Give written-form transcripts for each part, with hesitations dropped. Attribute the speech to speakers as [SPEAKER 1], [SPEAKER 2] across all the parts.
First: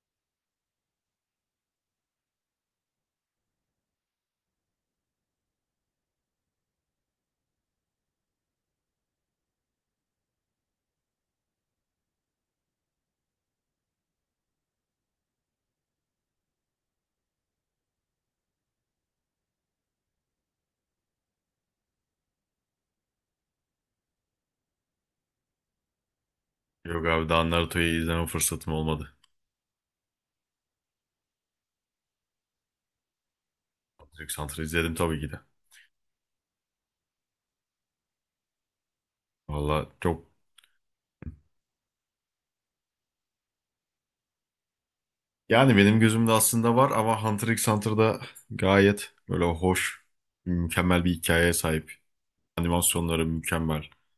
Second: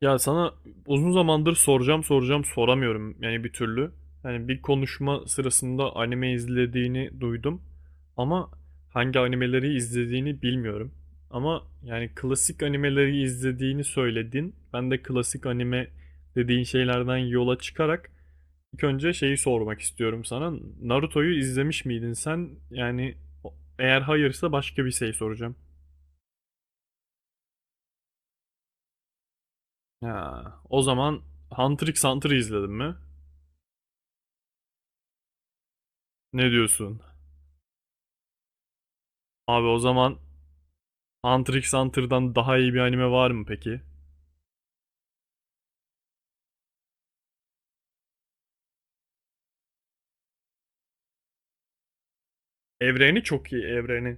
[SPEAKER 1] Ya sana uzun zamandır soracağım soramıyorum yani bir türlü. Yani bir konuşma sırasında anime izlediğini duydum ama hangi animeleri izlediğini bilmiyorum. Ama yani klasik animeleri izlediğini söyledin. Ben de klasik anime dediğin şeylerden yola çıkarak ilk önce şeyi sormak istiyorum sana. Naruto'yu izlemiş miydin sen? Yani o- eğer hayırsa başka bir şey soracağım.
[SPEAKER 2] Yok abi daha Naruto'yu izleme fırsatım olmadı.
[SPEAKER 1] Ha, o zaman Hunter x Hunter'ı izledin mi?
[SPEAKER 2] Hunter x Hunter'ı izledim tabii ki de.
[SPEAKER 1] Ne diyorsun? Abi o
[SPEAKER 2] Valla
[SPEAKER 1] zaman
[SPEAKER 2] çok
[SPEAKER 1] Hunter x Hunter'dan daha iyi bir anime var mı peki?
[SPEAKER 2] yani benim gözümde aslında var ama Hunter x Hunter'da gayet böyle hoş, mükemmel bir hikayeye sahip.
[SPEAKER 1] Evreni
[SPEAKER 2] Animasyonları
[SPEAKER 1] çok iyi,
[SPEAKER 2] mükemmel.
[SPEAKER 1] evreni.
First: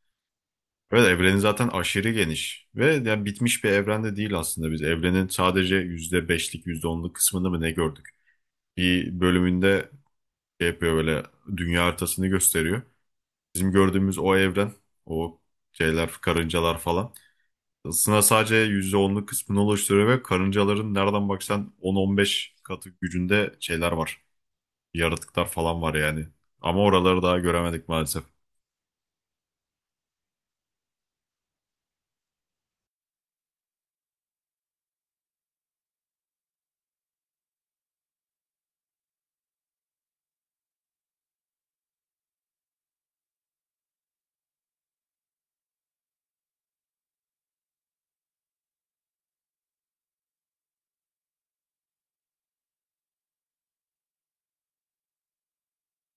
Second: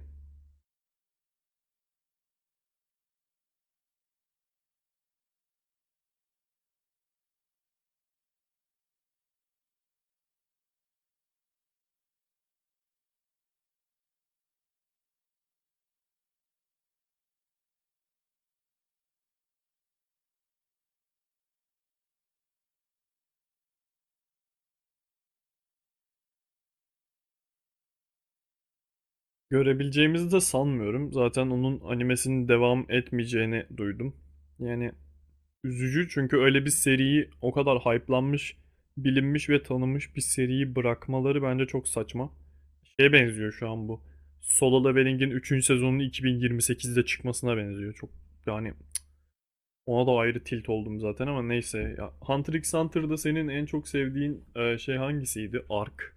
[SPEAKER 2] Evet evreni zaten aşırı geniş ve yani bitmiş bir evrende değil aslında biz. Evrenin sadece yüzde beşlik yüzde onluk kısmını mı ne gördük? Bir bölümünde şey yapıyor böyle, dünya haritasını gösteriyor. Bizim gördüğümüz o evren, o şeyler, karıncalar falan. Isına sadece %10'luk kısmını oluşturuyor ve karıncaların nereden baksan 10-15 katı gücünde şeyler var. Yaratıklar falan var yani. Ama oraları daha göremedik maalesef.
[SPEAKER 1] Görebileceğimizi de sanmıyorum. Zaten onun animesinin devam etmeyeceğini duydum. Yani üzücü, çünkü öyle bir seriyi, o kadar hype'lanmış, bilinmiş ve tanınmış bir seriyi bırakmaları bence çok saçma. Şeye benziyor şu an bu. Solo Leveling'in üçüncü sezonunun 2028'de çıkmasına benziyor. Çok, yani ona da ayrı tilt oldum zaten, ama neyse. Ya, Hunter x Hunter'da senin en çok sevdiğin şey hangisiydi? Ark.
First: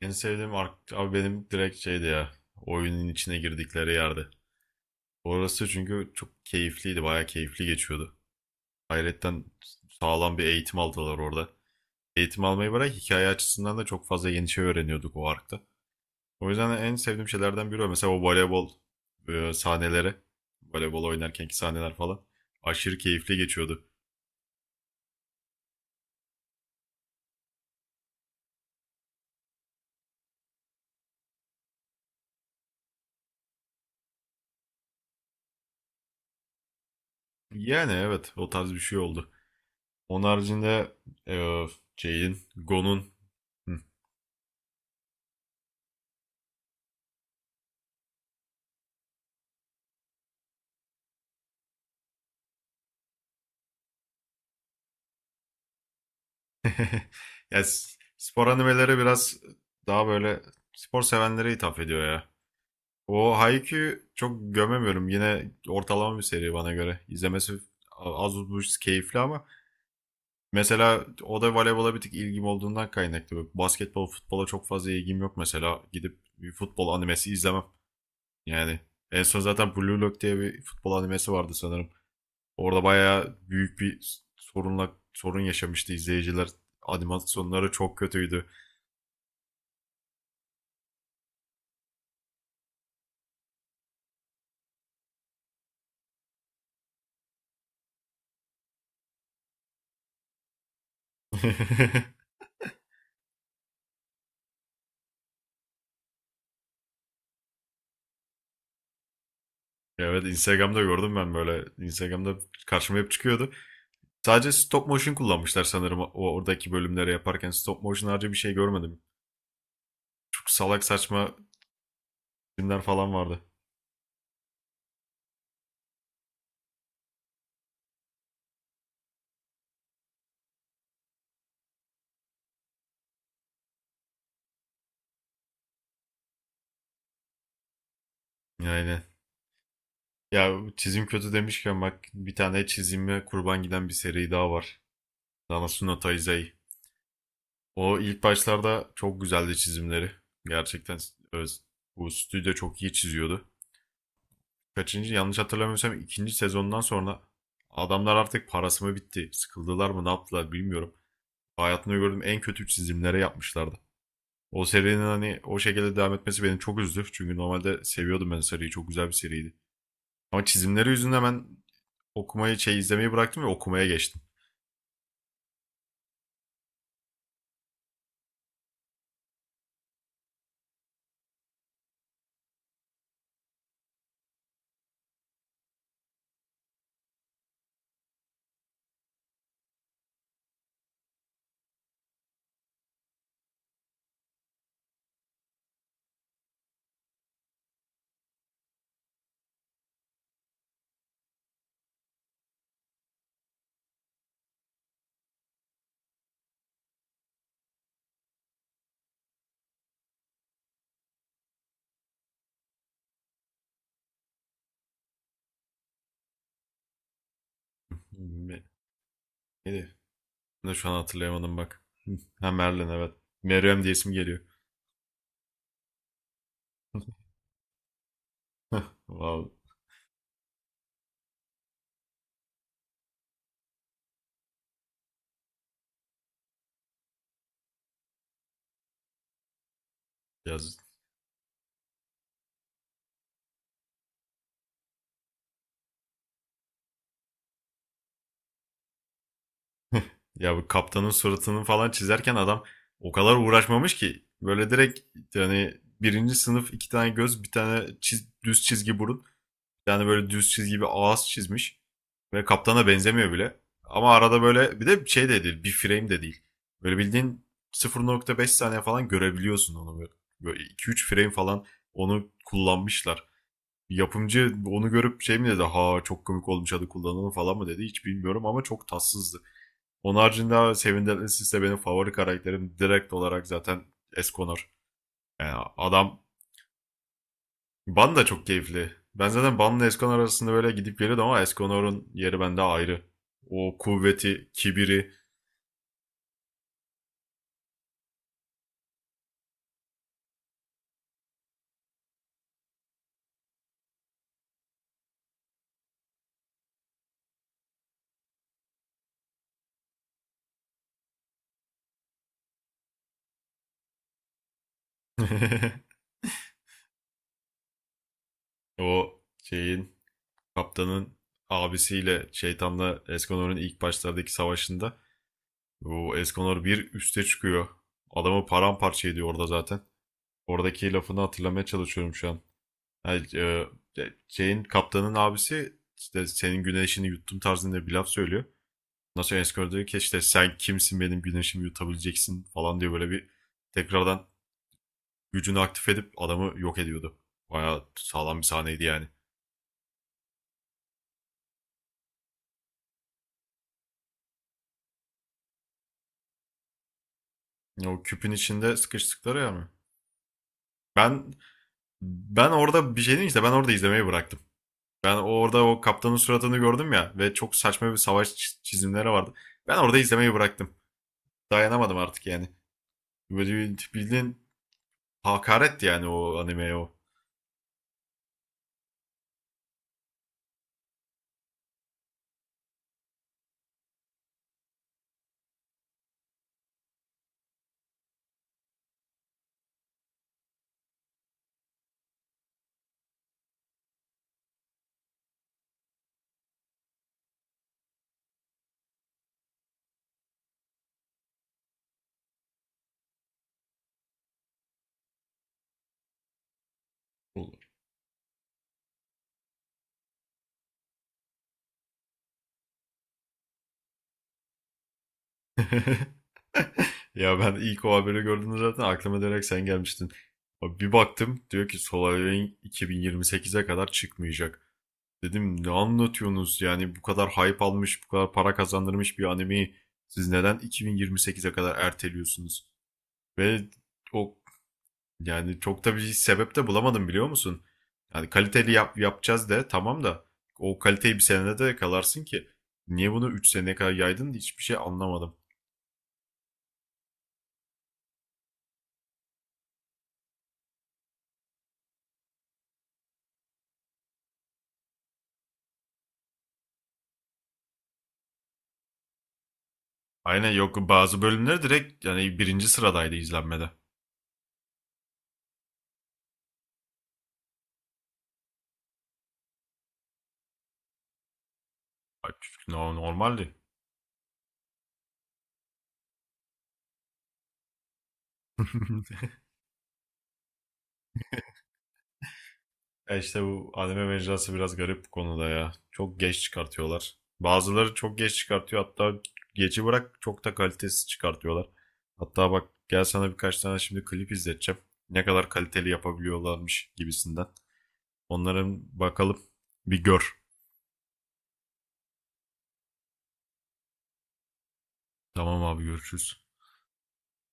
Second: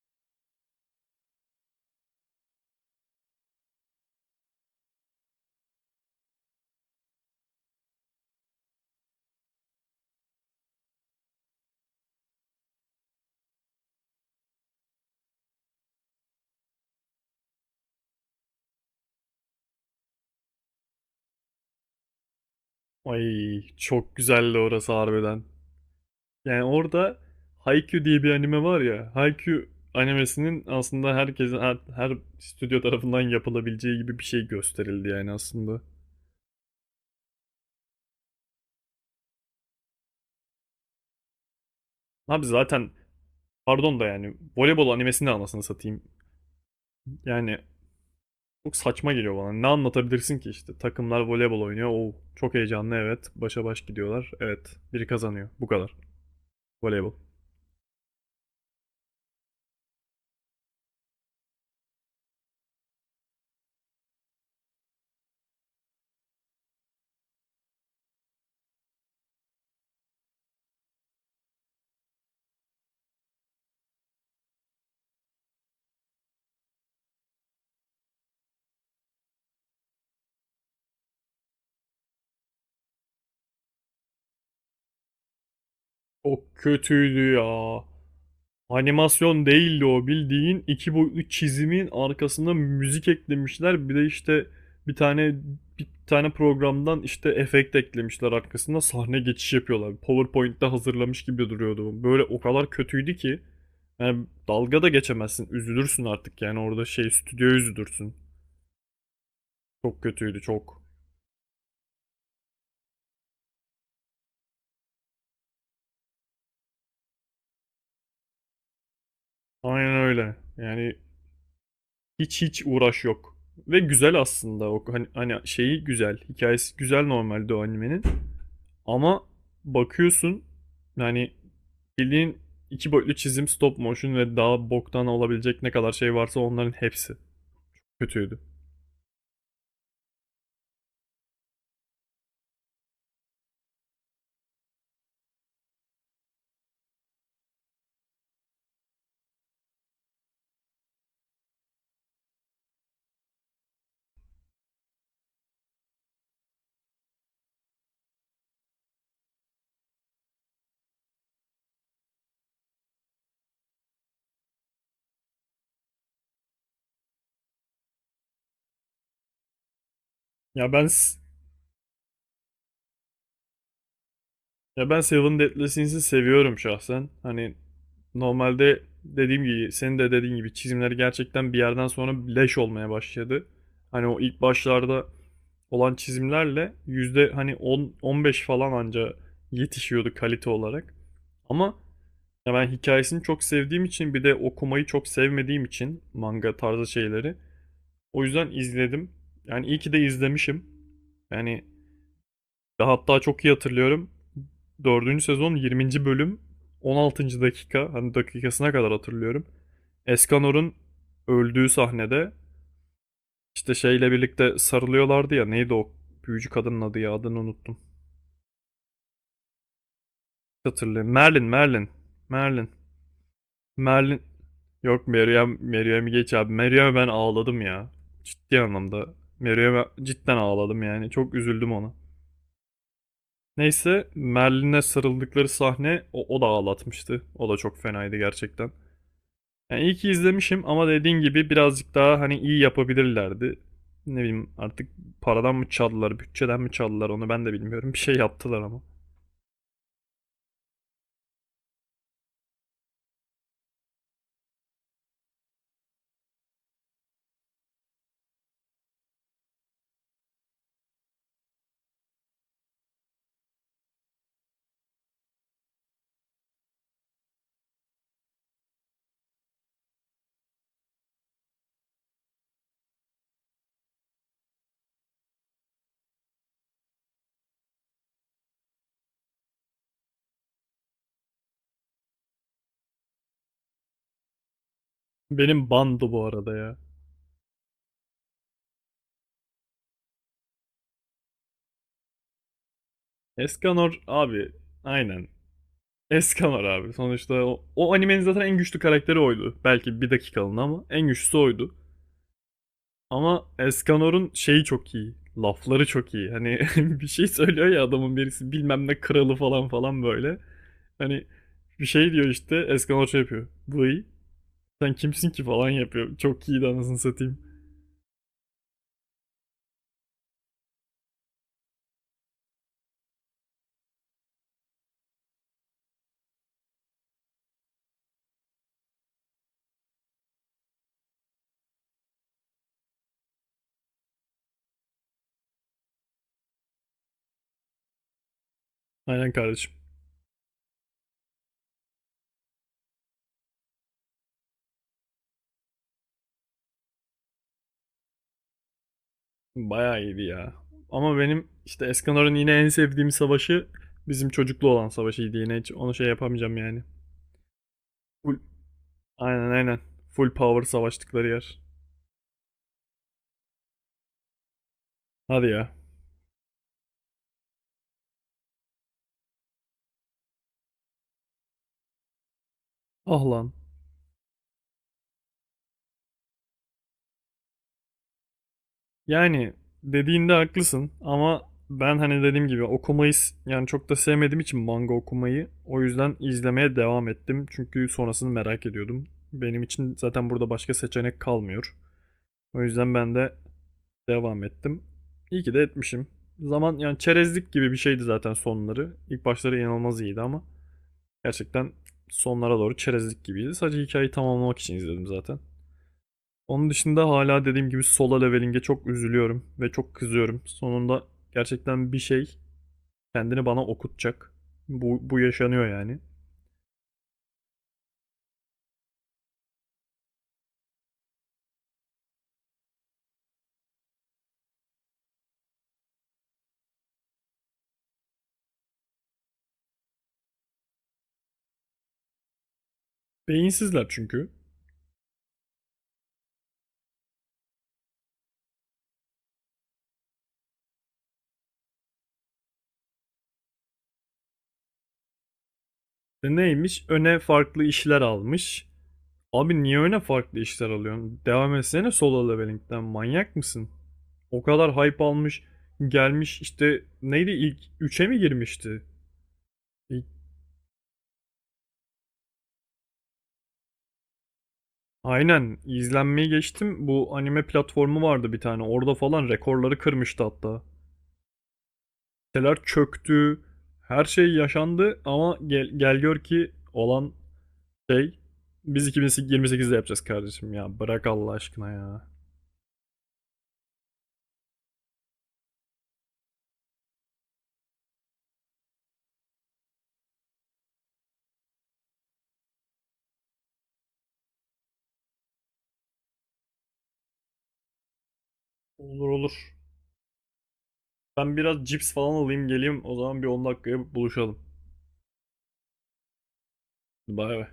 [SPEAKER 2] En sevdiğim ark abi benim direkt şeydi ya. Oyunun içine girdikleri yerde. Orası çünkü çok keyifliydi. Bayağı keyifli geçiyordu. Hayretten sağlam bir eğitim aldılar orada. Eğitim almayı bırak, hikaye açısından da çok fazla yeni şey öğreniyorduk o arkta. O yüzden de en sevdiğim şeylerden biri o. Mesela o voleybol sahneleri. Voleybol oynarkenki sahneler falan. Aşırı keyifli
[SPEAKER 1] Ay,
[SPEAKER 2] geçiyordu.
[SPEAKER 1] çok güzeldi orası harbiden. Yani orada Haikyuu diye bir anime var ya. Haikyuu animesinin aslında herkesin, her stüdyo tarafından yapılabileceği gibi bir şey gösterildi yani aslında.
[SPEAKER 2] Yani evet, o tarz bir şey oldu. Onun haricinde e, şeyin,
[SPEAKER 1] Abi zaten,
[SPEAKER 2] Gon'un Hı.
[SPEAKER 1] pardon da, yani voleybol animesini de anasını satayım. Yani çok saçma geliyor bana. Ne anlatabilirsin ki işte? Takımlar voleybol oynuyor. Oo, çok heyecanlı, evet. Başa baş gidiyorlar. Evet. Biri kazanıyor. Bu kadar. Voleybol.
[SPEAKER 2] Ya, spor animeleri biraz daha böyle spor sevenlere hitap ediyor ya. O Haikyuu çok gömemiyorum. Yine ortalama bir seri bana göre. İzlemesi az buz keyifli ama mesela o da voleybola bir tık ilgim olduğundan kaynaklı. Bak, basketbol, futbola çok fazla ilgim yok mesela. Gidip bir futbol animesi izlemem. Yani en son zaten Blue Lock diye bir futbol animesi vardı sanırım. Orada bayağı büyük bir sorunla sorun yaşamıştı
[SPEAKER 1] O
[SPEAKER 2] izleyiciler.
[SPEAKER 1] kötüydü
[SPEAKER 2] Animasyonları
[SPEAKER 1] ya.
[SPEAKER 2] çok kötüydü.
[SPEAKER 1] Animasyon değildi o. Bildiğin iki boyutlu çizimin arkasında müzik eklemişler. Bir de işte bir tane bir tane programdan işte efekt eklemişler arkasında, sahne geçiş yapıyorlar. PowerPoint'te hazırlamış gibi duruyordu. Böyle o kadar kötüydü ki. Yani dalga da geçemezsin. Üzülürsün artık, yani orada şey, stüdyo, üzülürsün. Çok
[SPEAKER 2] Ya evet,
[SPEAKER 1] kötüydü,
[SPEAKER 2] Instagram'da
[SPEAKER 1] çok.
[SPEAKER 2] gördüm ben böyle. Instagram'da karşıma hep çıkıyordu. Sadece stop motion kullanmışlar sanırım o oradaki bölümleri yaparken. Stop motion harcı bir şey görmedim.
[SPEAKER 1] Aynen öyle.
[SPEAKER 2] Çok salak
[SPEAKER 1] Yani
[SPEAKER 2] saçma
[SPEAKER 1] hiç
[SPEAKER 2] filmler
[SPEAKER 1] uğraş
[SPEAKER 2] falan
[SPEAKER 1] yok.
[SPEAKER 2] vardı.
[SPEAKER 1] Ve güzel aslında o, hani şeyi güzel. Hikayesi güzel normalde o animenin. Ama bakıyorsun, yani bildiğin iki boyutlu çizim, stop motion ve daha boktan olabilecek ne kadar şey varsa onların hepsi kötüydü.
[SPEAKER 2] Yani ya, çizim kötü demişken bak, bir tane çizime kurban giden bir seri daha var. Nanatsu no Taizai. O ilk başlarda çok güzeldi çizimleri. Gerçekten öz, bu stüdyo çok iyi çiziyordu. Kaçıncı, yanlış hatırlamıyorsam ikinci sezondan sonra adamlar artık parası mı bitti, sıkıldılar mı, ne yaptılar bilmiyorum. Hayatımda gördüğüm en kötü çizimlere yapmışlardı. O serinin hani o şekilde devam etmesi beni çok üzdü. Çünkü normalde seviyordum ben seriyi. Çok güzel bir seriydi. Ama
[SPEAKER 1] Ya ben
[SPEAKER 2] çizimleri yüzünden ben okumayı, şey izlemeyi bıraktım ve okumaya geçtim.
[SPEAKER 1] ya ben Seven Deadly Sins'i seviyorum şahsen. Hani normalde dediğim gibi, senin de dediğin gibi, çizimleri gerçekten bir yerden sonra leş olmaya başladı. Hani o ilk başlarda olan çizimlerle yüzde hani 10 15 falan anca yetişiyordu kalite olarak. Ama ya, ben hikayesini çok sevdiğim için, bir de okumayı çok sevmediğim için manga tarzı şeyleri. O yüzden izledim. Yani iyi ki de izlemişim. Yani ve hatta çok iyi hatırlıyorum. Dördüncü sezon 20. bölüm 16. dakika, hani dakikasına kadar hatırlıyorum. Escanor'un öldüğü sahnede işte şeyle birlikte sarılıyorlardı ya, neydi o büyücü kadının adı ya, adını unuttum.
[SPEAKER 2] Hmm, neydi? Ben de şu an
[SPEAKER 1] Hatırlıyorum. Merlin,
[SPEAKER 2] hatırlayamadım bak.
[SPEAKER 1] Merlin.
[SPEAKER 2] Ha,
[SPEAKER 1] Merlin.
[SPEAKER 2] Merlin, evet. Meryem diye isim
[SPEAKER 1] Merlin.
[SPEAKER 2] geliyor.
[SPEAKER 1] Yok Meryem, Meryem'i geç abi. Meryem'e ben ağladım ya. Ciddi anlamda.
[SPEAKER 2] Wow.
[SPEAKER 1] Meryem'e cidden ağladım yani. Çok üzüldüm ona. Neyse, Merlin'e sarıldıkları sahne o da ağlatmıştı. O da çok fenaydı gerçekten. Yani iyi ki izlemişim,
[SPEAKER 2] Biraz
[SPEAKER 1] ama dediğin gibi birazcık daha hani iyi yapabilirlerdi. Ne bileyim artık, paradan mı çaldılar, bütçeden mi çaldılar, onu ben de bilmiyorum. Bir şey yaptılar ama.
[SPEAKER 2] ya, bu kaptanın suratını falan çizerken adam o kadar uğraşmamış ki böyle direkt, yani birinci sınıf, iki tane göz, bir tane düz çizgi burun, yani böyle düz çizgi bir ağız çizmiş ve kaptana benzemiyor bile. Ama arada böyle, bir de şey de değil, bir frame de değil. Böyle bildiğin sıfır nokta beş saniye falan görebiliyorsun onu böyle. Böyle 2-3 frame falan onu kullanmışlar. Yapımcı onu görüp şey mi dedi, ha çok komik olmuş hadi kullanalım falan mı dedi, hiç bilmiyorum ama çok tatsızdı. Onun haricinde Sevindirlis benim favori karakterim direkt olarak, zaten Esconor. Yani
[SPEAKER 1] Benim bandı
[SPEAKER 2] adam
[SPEAKER 1] bu arada ya.
[SPEAKER 2] Ban da çok keyifli. Ben zaten Ban'la Esconor arasında böyle gidip geliyordum ama Esconor'un yeri bende ayrı. O
[SPEAKER 1] Eskanor abi,
[SPEAKER 2] kuvveti, kibiri,
[SPEAKER 1] aynen, Eskamar abi. Sonuçta o animenin zaten en güçlü karakteri oydu. Belki bir dakikalığına ama en güçlüsü oydu. Ama Eskanor'un şeyi çok iyi. Lafları çok iyi. Hani bir şey söylüyor ya, adamın birisi bilmem ne kralı falan falan böyle. Hani bir şey diyor işte, Eskanor şey yapıyor. Vıy, sen kimsin ki falan yapıyor. Çok iyiydi anasını satayım.
[SPEAKER 2] o şeyin, kaptanın abisiyle, şeytanla Esconor'un ilk başlardaki savaşında bu Esconor bir üste çıkıyor. Adamı paramparça ediyor orada zaten. Oradaki lafını hatırlamaya çalışıyorum şu an. Hani, şeyin kaptanın abisi işte senin güneşini yuttum tarzında bir laf söylüyor. Ondan
[SPEAKER 1] Aynen
[SPEAKER 2] sonra Eskor
[SPEAKER 1] kardeşim.
[SPEAKER 2] diyor ki işte sen kimsin benim güneşimi yutabileceksin falan diye, böyle bir tekrardan gücünü aktif edip adamı yok ediyordu. Bayağı sağlam bir sahneydi yani.
[SPEAKER 1] Bayağı iyiydi ya. Ama benim işte Eskanor'un yine en sevdiğim savaşı bizim çocuklu olan savaşıydı yine. Hiç onu şey yapamayacağım yani.
[SPEAKER 2] O küpün
[SPEAKER 1] Bu
[SPEAKER 2] içinde sıkıştıkları
[SPEAKER 1] Aynen,
[SPEAKER 2] yani.
[SPEAKER 1] aynen. Full power savaştıkları
[SPEAKER 2] Ben
[SPEAKER 1] yer.
[SPEAKER 2] ben orada bir şey diyeyim, işte ben orada izlemeyi bıraktım. Ben
[SPEAKER 1] Hadi
[SPEAKER 2] orada
[SPEAKER 1] ya.
[SPEAKER 2] o kaptanın suratını gördüm ya ve çok saçma bir savaş çizimleri vardı. Ben orada izlemeyi bıraktım. Dayanamadım artık yani.
[SPEAKER 1] Ah lan.
[SPEAKER 2] Böyle bildiğin, hakaret yani o animeye o.
[SPEAKER 1] Yani dediğinde haklısın ama ben, hani dediğim gibi, okumayı yani çok da sevmediğim için manga okumayı, o yüzden izlemeye devam ettim. Çünkü sonrasını merak ediyordum. Benim için zaten burada başka seçenek kalmıyor. O yüzden ben de devam ettim. İyi ki de etmişim. Zaman, yani çerezlik gibi bir şeydi zaten sonları. İlk başları inanılmaz iyiydi ama gerçekten sonlara doğru çerezlik gibiydi. Sadece hikayeyi tamamlamak için izledim zaten. Onun dışında hala
[SPEAKER 2] Olur.
[SPEAKER 1] dediğim gibi Solo Leveling'e çok üzülüyorum ve çok kızıyorum. Sonunda gerçekten bir şey kendini bana okutacak. Bu yaşanıyor yani.
[SPEAKER 2] Ya ben ilk o haberi gördüğümde zaten aklıma direkt sen gelmiştin. Abi bir baktım diyor ki Solar Wing 2028'e kadar çıkmayacak. Dedim ne anlatıyorsunuz, yani bu kadar hype almış, bu kadar para kazandırmış bir animeyi siz neden 2028'e kadar erteliyorsunuz? Ve
[SPEAKER 1] Beyinsizler çünkü.
[SPEAKER 2] o, yani çok da bir sebep de bulamadım, biliyor musun? Yani kaliteli yap, yapacağız de, tamam da o kaliteyi bir senede de yakalarsın ki. Niye bunu 3 seneye kadar yaydın, hiçbir şey anlamadım.
[SPEAKER 1] E, neymiş? Öne farklı işler almış. Abi niye öne farklı işler alıyorsun? Devam etsene Solo Leveling'den. Manyak mısın? O kadar hype almış. Gelmiş işte, neydi, ilk üçe mi girmişti? İlk-
[SPEAKER 2] Aynen, yok bazı bölümler direkt yani birinci sıradaydı izlenmede.
[SPEAKER 1] Aynen, izlenmeyi geçtim. Bu anime platformu vardı bir tane. Orada falan rekorları kırmıştı hatta.
[SPEAKER 2] Ay,
[SPEAKER 1] Siteler çöktü.
[SPEAKER 2] normaldi.
[SPEAKER 1] Her şey yaşandı ama gel, gör ki olan şey, biz 2028'de yapacağız kardeşim ya. Bırak Allah aşkına ya.
[SPEAKER 2] E işte bu anime mecrası biraz garip bu konuda ya. Çok geç çıkartıyorlar. Bazıları çok geç çıkartıyor. Hatta geçi bırak, çok da kalitesiz çıkartıyorlar. Hatta bak, gel sana birkaç tane şimdi klip izleteceğim. Ne kadar kaliteli yapabiliyorlarmış gibisinden. Onların
[SPEAKER 1] Olur,
[SPEAKER 2] bakalım
[SPEAKER 1] olur.
[SPEAKER 2] bir gör.
[SPEAKER 1] Ben biraz cips falan alayım geleyim. O zaman bir 10 dakikaya buluşalım.
[SPEAKER 2] Tamam abi, görüşürüz.
[SPEAKER 1] Bay bay.